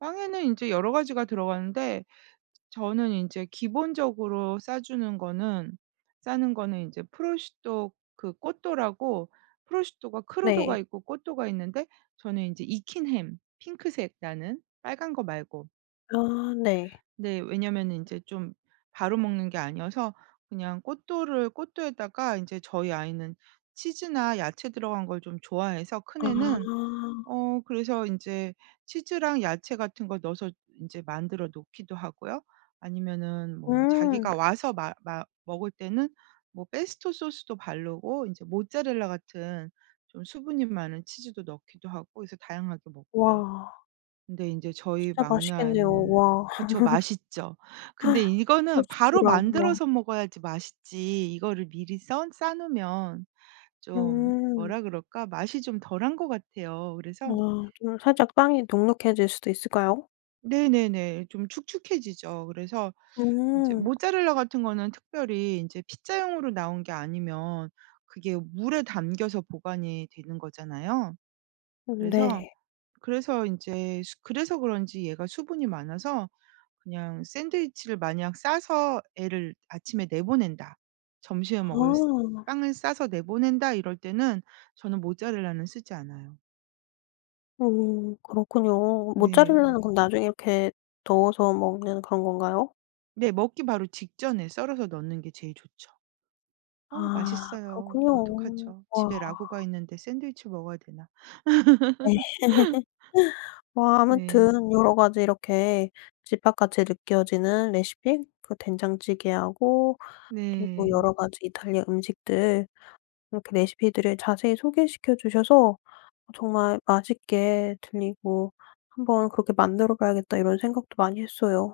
빵에는 인제 여러 가지가 들어가는데 저는 인제 기본적으로 싸주는 거는 싸는 거는 이제 prosciutto 그 cotto라고 prosciutto가 네. crudo가 있고 cotto가 있는데 저는 인제 익힌 햄 핑크색 나는 빨간 거 말고 아. 네. 네. 왜냐면은 인제 좀 바로 먹는 게 아니어서 그냥 cotto를 cotto에다가 인제 저희 아이는 치즈나 야채 들어간 걸 좀 좋아해서 큰 애는, 아. 어 그래서 인제 치즈랑 야채 같은 걸 넣어서 이제 만들어 놓기도 하고요 아니면은 뭐 음. 자기가 와서 마 마 먹을 때는 뭐 pesto 소스도 바르고 이제 모차렐라 같은 좀 수분이 많은 치즈도 넣기도 하고 그래서 다양하게 먹고요. 와. 근데 인제 저희 진짜 막내 맛있겠네요. 아이는 와. 그쵸 맛있죠. 근데 이거는 바로 prosciutto랑 와. 만들어서 먹어야지 맛있지 이거를 미리 써 싸 놓으면 좀 음. 뭐라 그럴까? 맛이 좀 덜한 것 같아요. 그래서 아. 좀 살짝 빵이 눅눅해질 수도 있을까요? 네네네. 좀 축축해지죠. 그래서 이제 음. 모차렐라 같은 거는 특별히 인제 피자용으로 나온 게 아니면 그게 물에 담겨서 보관이 되는 거잖아요. 음 그래서 네. 그래서 인제 그래서 그런지 얘가 수분이 많아서 그냥 샌드위치를 만약 싸서 애를 아침에 내보낸다 점심에 먹을 쓰 아. 빵을 싸서 내보낸다 이럴 때는 저는 모차렐라는 쓰지 않아요. 음 그렇군요. 네. 어. 모차렐라는 그럼 나중에 이렇게 넣어서 먹는 그런 건가요? 네. 먹기 바로 직전에 썰어서 넣는 게 제일 좋죠. 어 아 맛있어요. 그렇군요. 어떡하죠? 와. 집에 ragù가 있는데 샌드위치 먹어야 되나. 네. 뭐 네. 아무튼 여러 가지 이렇게 집밥 같이 느껴지는 레시피 그 된장찌개하고 그리고 여러 네. 가지 이탈리아 음식들 이렇게 레시피들을 자세히 소개시켜 주셔서 정말 맛있게 들리고 '한번 그렇게 만들어 봐야겠다.' 이런 생각도 많이 했어요.